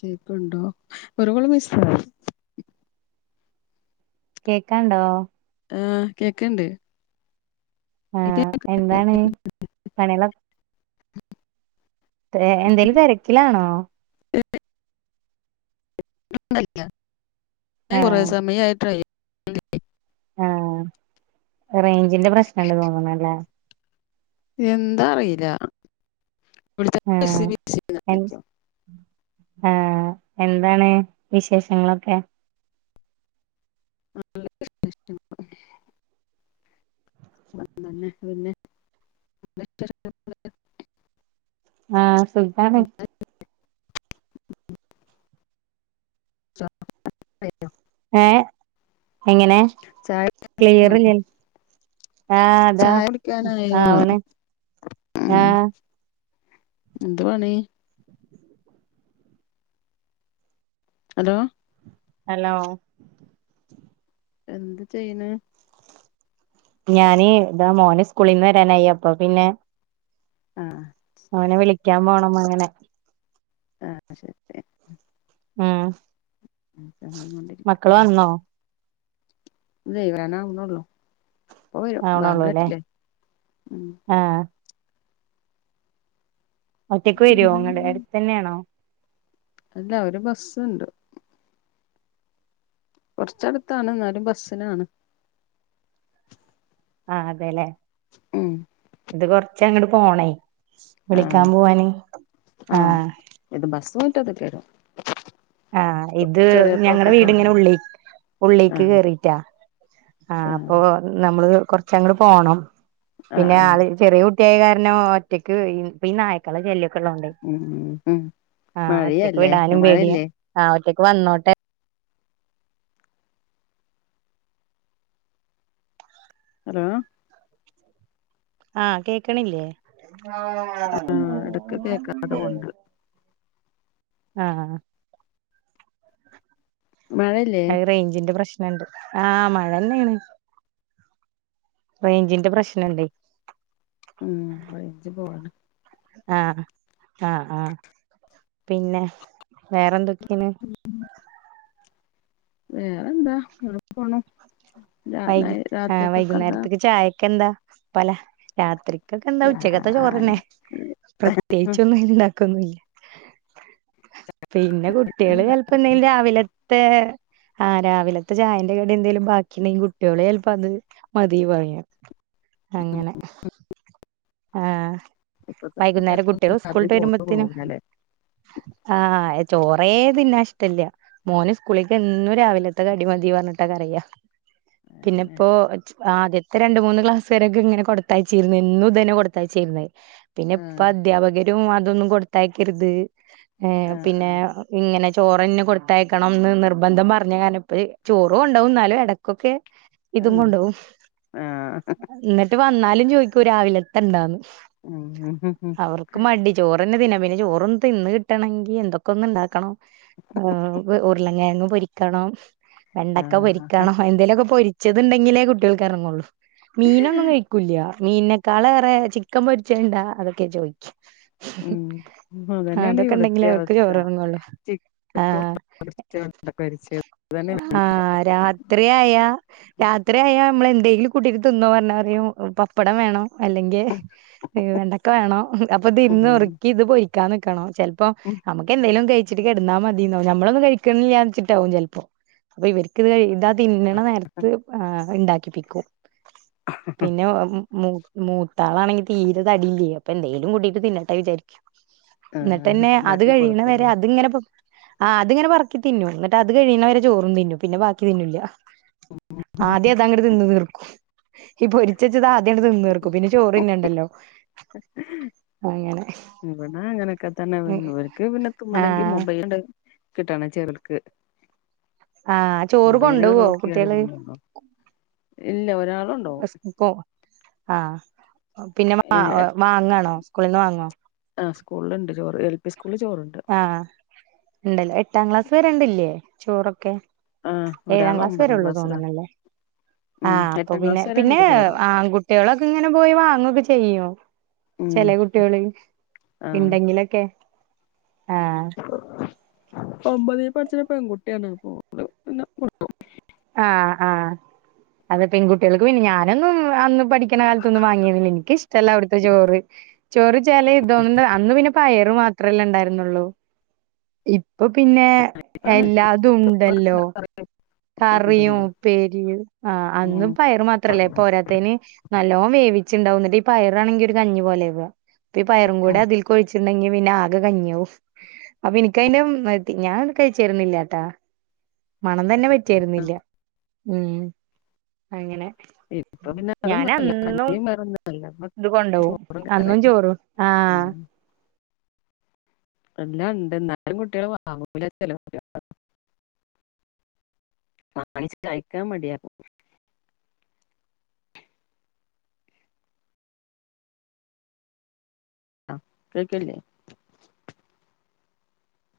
കേക്ണ്ടോഒര്കൊള്മിസ്സായി കേക്കാണ്ടോ ആഹ് കേക്ണ്ട് ആഹ്എന്താണ് പണിയാളൊക്കെ ഏഹ് എന്തേലും തെരക്കിലാണോ [unintelligible] ആഹ് കൊറേസമയായിട്ടേയ് ആഹ് റേയ്ഞ്ചിന്റെപ്രശ്നണ്ട് തോന്ണ്ല്ലേ എന്താറീല വിളിച്ച ബ് സി ആഹ് ബി സി ന്ന ആഹ് എന്താണ് വിശേഷങ്ങളൊക്കെ [unintelligible] അഹ് തന്നെ പിന്നെ [unintelligible] ആഹ് സുഖാണ് [unintelligible] ഏഹ് എങ്ങനെ ചായ ക്ലിയറ് ആഹ് അതാ ചായ കുടിക്കാനായോ ആഹ് അവണ് ആഹ് എന്തുവാണ ഹലോ ഹലോ എന്ത് ചെയ്യണ ഞാന് ഇതാ മോന സ്കൂളിൽ നിന്ന് വരാനായി അപ്പൊ പിന്നെ ആഹ് അവനെ വിളിക്കാൻ പോണം അങ്ങനെ ആഹ് ശരി ഉമ് മ്മളും കൊണ്ടിരിക്കല്ല ഇദേ വേണ ഒന്നോ ഉള്ളും ആണള്ളൂ ല്ലേ ഉം ആഹ് ഒറ്റക്ക് വെരോ ഇങ്ങട് എട്ത്തന്നെണോ അല്ല ഒര് ബസ്സുണ്ട് കുറച്ചടുത്താണ് എന്നാലും ബസ്സിനാണ് ആഹ് അതെല്ലേ ഉമ് ഇത് കൊറച്ച അങ്ങോട്ട് പോണേ വിളിക്കാൻ ആഹ് പോവാന് ആഹ് ഇത് ബസ് പോയിട്ട് അത്ട്ട വരും ആഹ് ഇത് ചെറിയ ഞങ്ങള പോക്കറ്റ് വീടിങ്ങനെ റോഡാണ് ഉള്ളേ ഉള്ളിക്ക് ആഹ് കേറിട്ടാ ആഹ് അപ്പൊ നമ്മള് കൊറച്ച അങ്ങ പോണം ആഹ് പിന്നെ ആഹ് ആള് ചെറിയ കുട്ടിയായ കാരണം ഒറ്റക്ക് പിന്നെ നായി ക്കള ചെല്ലിക്കള്ളോണ്ട് ഉം ഉം ഉം ആഹ് ഒറ്റക്ക് മഴയല്ലേ വിടാനും പേടിയാ മഴയല്ലേ ആഹ് ഒറ്റൊക്ക് വന്നോട്ടെ ഹലോ ആഹ് കേക്കണില്ലേ ആഹ് ഇടക്ക് കേക്കാതു കൊണ്ട് ആഹ് മഴെ അത് റേഞ്ചിന്റെ പ്രശ്നണ്ട് ആഹ് മഴ ന്നെയാണ് റേഞ്ചിന്റെ പ്രശ്നം ണ്ട് ഉമ് റെയ്ഞ്ച പോണ് ആഹ് ആഹ് ആഹ് പിന്നെ വേറെന്തൊക്കെയാണ് വേറെ എന്താ ങ്ങനെ പോണം വൈ ആഹ് വൈകുന്നേരത്തേക്ക് ചായക്കെ എന്താ പല രാത്രി ക്കെ എന്താ ഉച്ചക്കത്തെ ചോറന്നെ പ്രത്യേകിച്ചൊന്നും ഇണ്ടാക്കൊന്നല്ല പിന്നെ കുട്ടികള് ചിലപ്പോ എന്തെങ്കിലും രാവിലത്തെ ആഹ് രാവിലത്തെ ചായന്റെ കടി എന്തേലും ബാക്കി ഉണ്ടെങ്കിൽ കുട്ട്യാളെ ചിലപ്പം അത് മതി പറു അങ്ങനെ ആഹ് ഇപ്പത്തെ വൈകുന്നേര കുട്ടികൾക്കൊന്നും കുട്ടികോ സ്കൂൾ രാത്രി ട്ട് ചോറ് വരുമ്പോത്തേനും പോവൂലല്ലേ ആഹ് ചോറേ തിന്നെ ഇഷ്ടല്ല മോന സ്കൂളിലക്ക് എന്നും രാവിലത്തെ അടി മതി പറഞ്ഞിട്ടൊക്കെ അറിയ പിന്നെ അതെന്നെ ഇപ്പോ ആദ്യത്തെ രണ്ട മൂന്ന് ക്ലാസ് വരെക്കെ ഇങ്ങനെ കൊടുത്തയച്ചിരുന്നു എന്നും ഇതന്നെ കൊട്ത്തയാച്ചിര്ന്നെ പിന്നെ ഇപ്പ ആഹ് അധ്യാപകരും അതൊന്നും കൊട്ത്തയക്കര്ത് ഏഹ് ആഹ് പിന്നെ ഇങ്ങനെ ചോറന്നെ കൊട്ത്തയക്കണംന്ന് നിർബന്ധം പറഞ്ഞ കാരം ഇപ്പ ചോറോ ഉണ്ടാവും എന്നാലൊ ഇടക്കൊക്കെ ഇതും ആഹ് കൊണ്ടോവും ആഹ് ആഹ് ഇന്നിട്ട് വന്നാലും ചോയ്ക്കൂ രാവിലത്ത ഇണ്ടാന്ന് ഉം ഉം ഉം അവർക്ക് മടി ചോറ്ന്നെ തിന്നാ പിന്നെ ചോറന്ന് തിന്ന് കിട്ടണങ്കി എന്തൊക്കെ ഒന്ന് ഇണ്ടാക്കണം ആഹ് ഉർള കെങ്ങ് പൊരിക്കണം വെണ്ടക്ക ആഹ് പൊരിക്കണം എന്തേലു ക്കെ പൊരി ച്ചതുണ്ടങ്കി ലെ കുട്ടിൾക്ക് എറങ്ങുള്ളൂ മീനൊന്നും കഴിക്കൂല്യ മീനെ കാള് എ ഹേ ച്ചിക്ക പൊരിച്ച ഉണ്ടാ അതൊക്കെ ചോക്യാ ഉമ് അതന്നെണ് ഇവിടത്തെ അവർക്ക് അവസ്ഥ ചോറെറങ്ങുള്ളൂ ആഹ് [unintelligible] രാത്രി ആയ രാത്രിയ നമ്മള് എന്തെങ്കിലും കൂട്ടീട്ട് തിന്നോന്ന് പറഞ്ഞ പറയും പപ്പടം വേണം അല്ലെങ്കിവെണ്ടക്ക വേണോ അപ്പൊ തിരുന്ന് ഉറക്കി ഇത് പോരി കയ് നിക ണോ ചില് യപ്പോ നമുക്ക എന്തേലും കയ് ച്ട് കിടാന്ന മതിന്ന നമ്മളൊന്നും കഴിക്ക്ണ്ല്ല ന്ന ച്ചി ട്ടാവും ചിൽ പ്പോ അപ്പൊ ഇവര്ക് ഇത് തിന്ന്ണ നേരത്ത് ഉണ്ടാക്കിപ്പിക്കും പിന്നെമു മൂത്താളാണെങ്കി തീരതടില്ലേ അപ്പൊ എന്തേലും കൂട്ടീട്ട് തിന്നട്ടെ വിചാരിക്കും ആഹ് ന്നിട്ട്ന്നെ അത് ഉണ്ടാക്കി കഴിയണ വരെ കൊടുക്കുംല്ലേ അത് ങ്ങനെ ആ അത്ങ്ങനെ പറക്കി ത്തിന്നും ന്നിട്ടത് കഴ്ണ വരെ ചോറും തിന്നും പിന്നെ ബാക്കി തിന്ന് ല ആദ്യം അത അങ്ങട്ട് തിന്ന്ു തീർക്കും ഈ പൊരിച്ചെച്ചത് ആദ്യം ആണ് തിന്ന തീർക്കും ക്ക്പിന്നെ ചോറിന്നണ്ടല്ലോ അങ്ങനെ ഇവടെ അങ്ങനെക്കതന്നെ ഇവർക്ക് പിന്നെ ആ തിന്നണെങ്കി മൊബൈല കിട്ടണ ചെറെൽക്ക് ആ ചോറ് മൊബൈല കൊണ്ടോവോ നോക്കിയലെ കുട്ടികള് ഇല്ല ഒരാളുണ്ടാവും ആഹ് പിന്നെ വ വാങ്ങാണോ സ്ക്ക്ളിന്ന് വാങ്ങോ ആഹ് സ്കൂൾണ്ട് ചോറ് എൽ പി സ്കൂൾല് ചോറ്ണ്ട് ആഹ ഇണ്ട് ലെ എട്ടാം ക്ലാസ് വരെട്ല്ലേ ചോറൊക്കെ ആഹ് ഏഴ ഒരാൾ ക്ലാസ് ഒമ്പതാം വരെള്ളു തോന്ന് ക്ലാസ്സിലാ ണല്ലേ ആ ഉം അപ്പൊ എട്ടാം പിന്നെ ക്ലാസ് വരെ പിന്നെ ഉണ്ട് ചോറ് ആൺകുട്ടിളൊക്കെ ഇങ്ങനെ പോയി വാങ്ങൊക്കെ ചെയ്യും ഉം ചെലെ കുട്ടിള് ആഹ് ഇണ്ട്ങ്കിലൊക്കെ ആഹ ഒമ്പതി പഠിച്ച പെൺകുട്ടിണ് അ പ്പോ ആഹ ആഹ അത പെൺകുട്ടികൾക്ക് പിന്നെ അതെ അതെപെൺകുട്ടിൾക്ക്പിന്നെ ഞാന് അതെ പെൺ കുട്ടികൾ ക്ക് പിന്നെ അതെ പെൺകുട്ടികൾ ക്ക് ഞാന് നൊന്നുംഅന്ന് പഠിക്കണ കാലത്തൊന്നും വാങ്ങിന്നില്ല എനിക്ക്ഇഷ്ടം അവിടുത്തെ ചോറ് ചോറിചാലേ ഇതൊനണ്ട് അന്ന് പിന്നെ പയറ് മാത്രല്ലെ ഉണ്ടാരുന്നുള്ളൂ ഇപ്പ പിന്നെ എല്ലാതുഇ ണ്ടല്ലോ കറിയും ഉണ്ടല്ലോ ഉപ്പേരിയും ആ അന്ന് ഉം പയറ് മാത്രല്ലേ പോരാ ത്തേന് നല്ലോവേവിച്ചണ്ടാവുന്നിട്ട്ഈ പയറാണ ങ്കി ഒരു കഞ്ഞി പോലെ വ പ്പ ഈ പയറും കൂടെഅതിൽ കൊഴ്ച്ചിണ്ടെങ്കി പിന്നെ ആകെ കഞ്ഞിയവും അപ്പൊ എനിക്ക ന്റെ മതി ഞാൻ കഴിച്ചിരുന്നില്ലാട്ടാ മണം തന്നെ പറ്റിര് ന്നില്ല ഉം അങ്ങനെ ഇപ്പൊ പിന്നെ ഞാന അന്നും അധികം വേറൊന്നും അല്ല ഇപ്പൊ ഇത് കൊണ്ടോവും ചോറും കറിയും അന്നും ചോറും ആഹ ഉം എല്ലാണ്ട് ന്നാലും കുട്ടിള് വാങ്ങൂല ചെ ലോ ല് ന്നാണിച്ച്കഴിക്കാ മടിയാക്കും ആ കേക്കണ്‌ല്യ